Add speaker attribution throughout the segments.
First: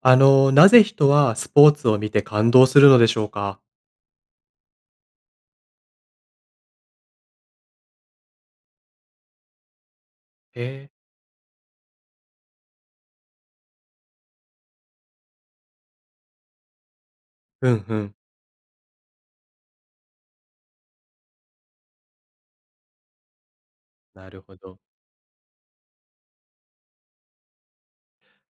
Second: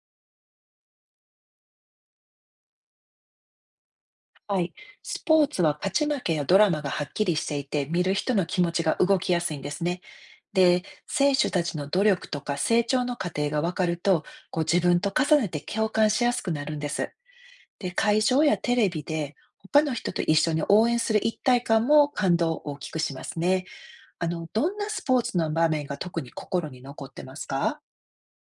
Speaker 1: なぜ人はスポーツを見て感動するのでしょうか？
Speaker 2: はい。スポーツは勝ち負けやドラマがはっきりしていて、見る人の気持ちが動きやすいんですね。
Speaker 1: へ
Speaker 2: で、
Speaker 1: え。
Speaker 2: 選手たちの努力とか成長の過程がわかると、こう自分と重ねて共感しやすくなるんです。
Speaker 1: うん
Speaker 2: で、
Speaker 1: うん。
Speaker 2: 会場やテレビで他の人と一緒に応援する一体感も感動を大きくしますね。
Speaker 1: なるほ
Speaker 2: どん
Speaker 1: ど。
Speaker 2: なスポーツの場面が特に心に残ってますか。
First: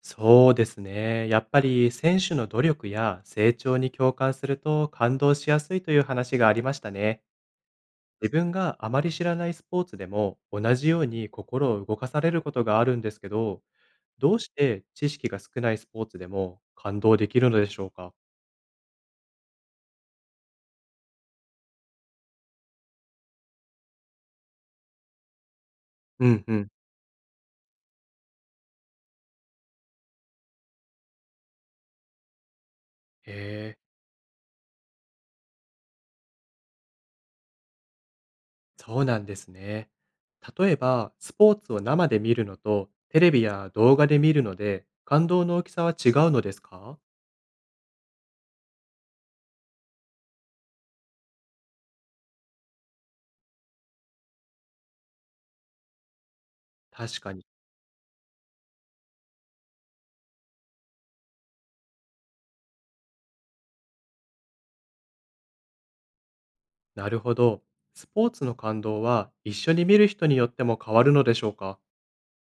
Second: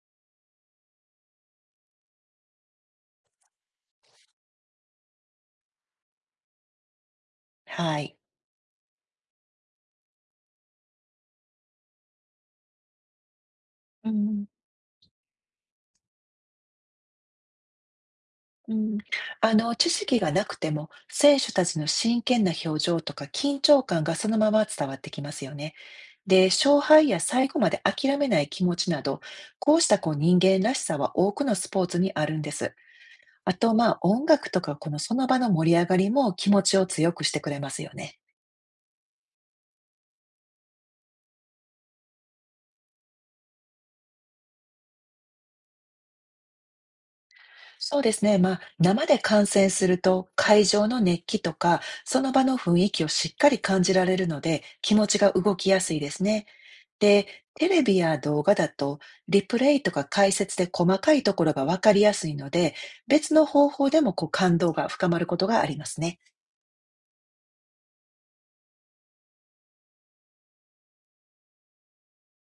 Speaker 1: そうですね。やっぱり選手の努力や成長に共感すると感動しやすいという話がありましたね。
Speaker 2: はい。
Speaker 1: 自分があまり知らないスポーツでも同じように心を動かされることがあるんですけど、
Speaker 2: う
Speaker 1: どう
Speaker 2: ん
Speaker 1: して知識が少ないスポーツでも感動できるのでしょうか？
Speaker 2: うん、知識がなくても選手たちの真剣な表情とか緊張感がそのまま伝わってきますよね。
Speaker 1: うん
Speaker 2: で、
Speaker 1: うん。
Speaker 2: 勝敗や最後まで諦めない気持ちなど、こうしたこう人間らしさは多くのスポーツにあるんです。あと、
Speaker 1: へえ。
Speaker 2: まあ音楽とかこのその場の盛り上がりも気持ちを強くしてくれますよね。
Speaker 1: そうなんですね。例えば、スポーツを生で見るのと、テレビや動画で見るので、感動の大きさは違うのですか？
Speaker 2: そうですね。まあ生で観戦すると会場の熱気とかその場の雰囲気をしっかり感じられるので気持ちが動きやすいですね。
Speaker 1: 確
Speaker 2: で、
Speaker 1: かに。
Speaker 2: テレビや動画だと、リプレイとか解説で細かいところがわかりやすいので、別の方法でもこう感動が深まることがありますね。
Speaker 1: なるほど。スポーツの感動は一緒に見る人によっても変わるのでしょうか？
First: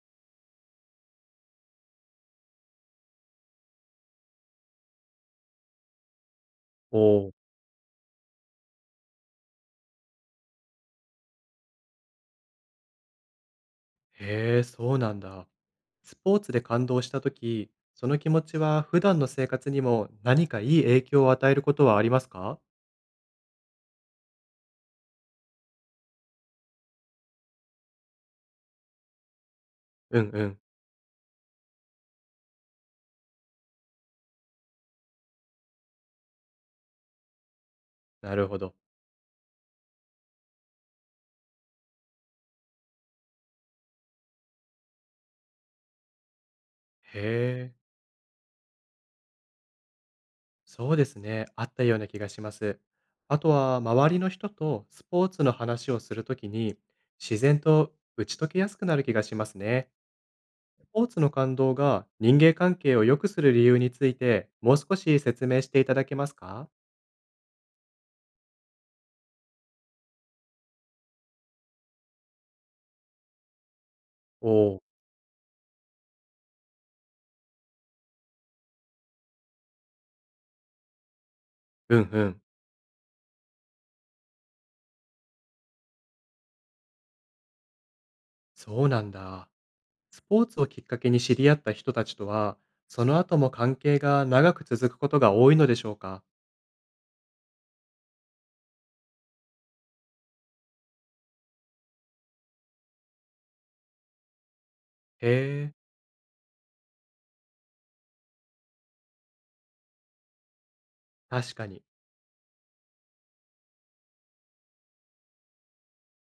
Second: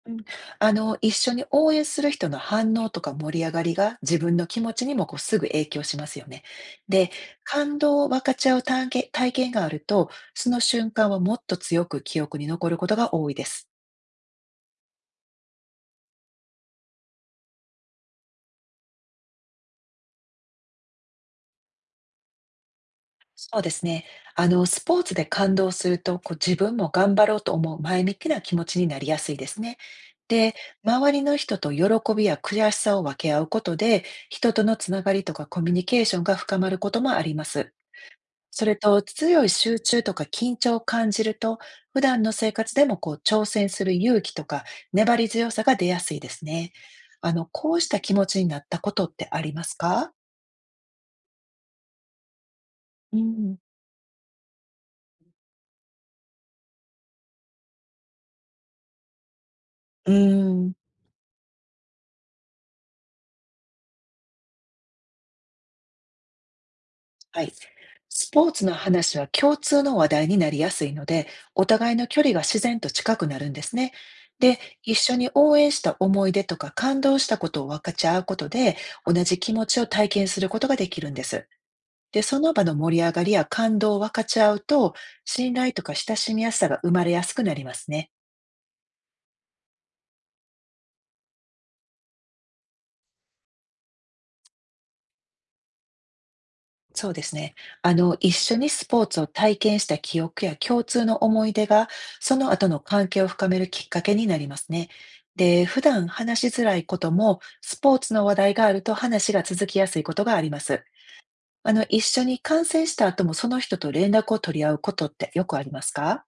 Speaker 2: うん、一緒に応援する人の反応とか盛り上がりが自分の気持ちにもこうすぐ影響しますよね。
Speaker 1: お
Speaker 2: で、
Speaker 1: おー。
Speaker 2: 感動を分かち合う体験があると、その瞬間はもっと強く記憶に残ることが多いです。
Speaker 1: へえ、そうなんだ。スポーツで感動したとき、その気持ちは普段の生活にも何かいい影響を与えることはありますか？
Speaker 2: そうですね。スポーツで感動すると、こう自分も頑張ろうと思う前向きな気持ちになりやすいですね。
Speaker 1: うんう
Speaker 2: で、
Speaker 1: ん。
Speaker 2: 周りの人と喜びや悔しさを分け合うことで、人とのつながりとかコミュニケーションが深まることもあります。
Speaker 1: なるほ
Speaker 2: それ
Speaker 1: ど。
Speaker 2: と、強い集中とか緊張を感じると、普段の生活でもこう挑戦する勇気とか粘り強さが出やすいですね。
Speaker 1: へ
Speaker 2: こ
Speaker 1: え。
Speaker 2: うした気持ちになったことってありますか。
Speaker 1: そうですね。あったような気がします。
Speaker 2: う
Speaker 1: あと
Speaker 2: ん
Speaker 1: は、周りの人とスポーツの話をするときに、自然と打ち解けやすくなる気がしますね。
Speaker 2: うーん。
Speaker 1: スポーツの感動が人間関係を良くする理由について、もう少し説明していただけますか？
Speaker 2: はい。スポーツの話は共通の話題になりやすいので、お互いの距離が自然と近くなるんですね。
Speaker 1: お
Speaker 2: で、
Speaker 1: お。
Speaker 2: 一緒に応援した思い出とか感動したことを分かち合うことで、同じ気持ちを体験することができるんです。
Speaker 1: う、うんう
Speaker 2: で、そ
Speaker 1: ん。
Speaker 2: の場の盛り上がりや感動を分かち合うと、信頼とか親しみやすさが生まれやすくなりますね。
Speaker 1: そうなんだ。スポーツをきっかけに知り合った人たちとは、その後も関係が長く続くことが多いのでしょうか？
Speaker 2: そうですね。一緒にスポーツを体験した記憶や共通の思い出が、その後の関係を深めるきっかけになりますね。
Speaker 1: へ
Speaker 2: で、
Speaker 1: え。
Speaker 2: 普段話しづらいことも、スポーツの話題があると話が続きやすいことがあります。
Speaker 1: 確かに。
Speaker 2: 一緒に観戦した後もその人と連絡を取り合うことってよくありますか。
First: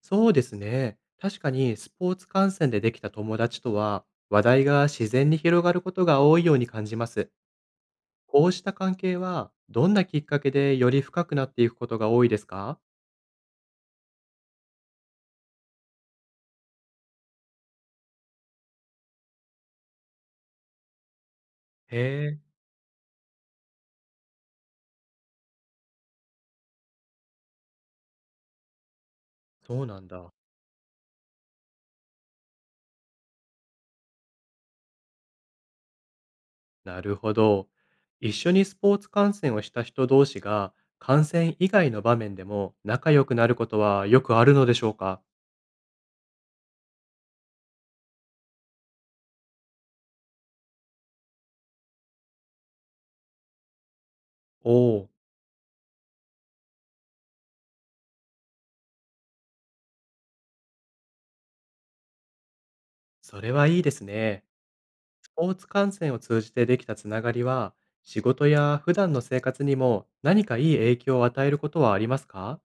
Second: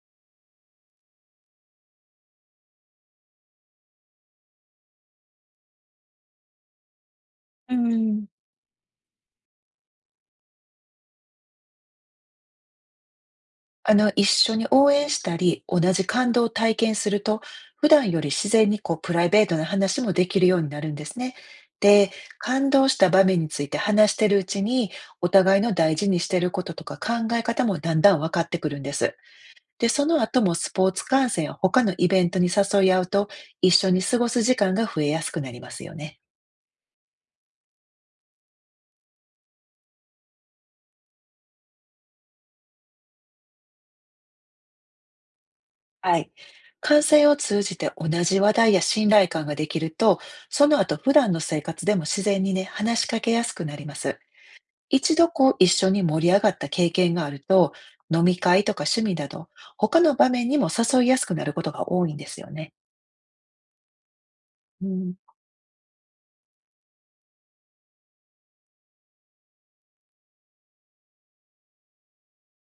Speaker 1: そうですね。確かにスポーツ観戦でできた友達とは、話題が自然に広がることが多いように感じます。
Speaker 2: うん、
Speaker 1: こうした関係は、どんなきっかけでより深くなっていくことが多いですか？
Speaker 2: 一緒に応援したり、同じ感動を体験すると、普段より自然にこうプライベートな話もできるようになるんですね。
Speaker 1: へ
Speaker 2: で、
Speaker 1: え、
Speaker 2: 感動した場面について話してるうちに、お互いの大事にしてることとか考え方もだんだん分かってくるんです。
Speaker 1: そう
Speaker 2: で、
Speaker 1: な
Speaker 2: そ
Speaker 1: ん
Speaker 2: の
Speaker 1: だ。
Speaker 2: 後もスポーツ観戦や他のイベントに誘い合うと、一緒に過ごす時間が増えやすくなりますよね。
Speaker 1: なるほど。一緒にスポーツ観戦をした人同士が、観戦以外の場面でも仲良くなることはよくあるのでしょうか？
Speaker 2: はい。感性を通じて同じ話題や信頼感ができると、その後普段の生活でも自然にね、話しかけやすくなります。
Speaker 1: おお、
Speaker 2: 一度こう一緒に盛り上がった経験があると、飲み会とか趣味など、他の場面にも誘いやすくなることが多いんですよね。
Speaker 1: それはいいですね。
Speaker 2: うん
Speaker 1: スポーツ観戦を通じてできたつながりは、仕事や普段の生活にも何かいい影響を与えることはありますか？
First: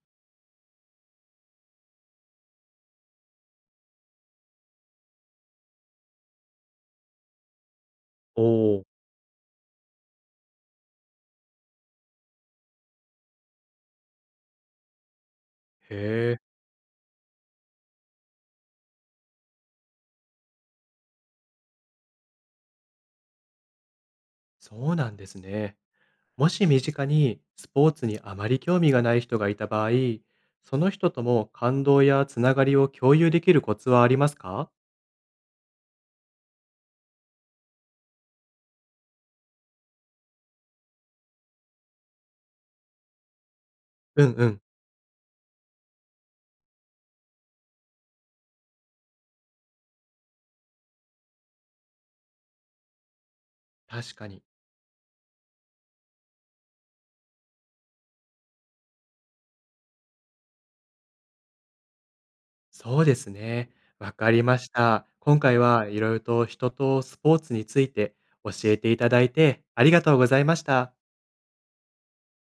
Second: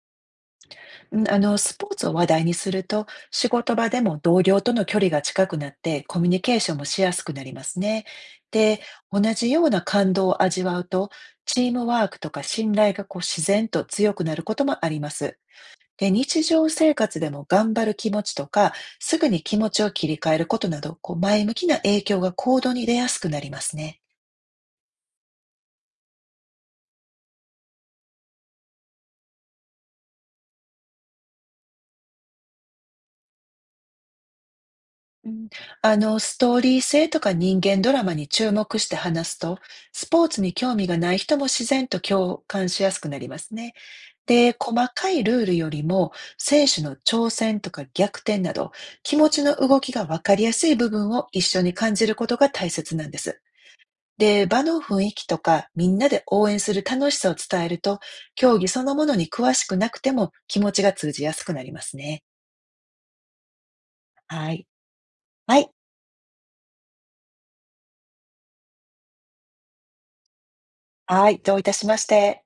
Speaker 2: うん、スポーツを話題にすると、仕事場でも同僚との距離が近くなって、コミュニケーションもしやすくなりますね。
Speaker 1: おお
Speaker 2: で、
Speaker 1: ー。
Speaker 2: 同じような感動を味わうと、チームワークとか信頼がこう自然と強くなることもあります。で、
Speaker 1: へえ。
Speaker 2: 日常生活でも頑張る気持ちとか、すぐに気持ちを切り替えることなど、こう前向きな影響が行動に出やすくなりますね。
Speaker 1: そうなんですね。もし身近にスポーツにあまり興味がない人がいた場合、その人とも感動やつながりを共有できるコツはありますか？
Speaker 2: うん、ストーリー性とか人間ドラマに注目して話すと、スポーツに興味がない人も自然と共感しやすくなりますね。
Speaker 1: うんう
Speaker 2: で、
Speaker 1: ん。
Speaker 2: 細かいルールよりも、選手の挑戦とか逆転など、気持ちの動きがわかりやすい部分を一緒に感じることが大切なんです。
Speaker 1: 確かに。
Speaker 2: で、場の雰囲気とか、みんなで応援する楽しさを伝えると、競技そのものに詳しくなくても気持ちが通じやすくなりますね。
Speaker 1: そうですね。わかり
Speaker 2: は
Speaker 1: ま
Speaker 2: い。
Speaker 1: した。今回
Speaker 2: はい。
Speaker 1: はいろいろと人とスポーツについて教えていただいてありがとうございました。
Speaker 2: はい。どういたしまして。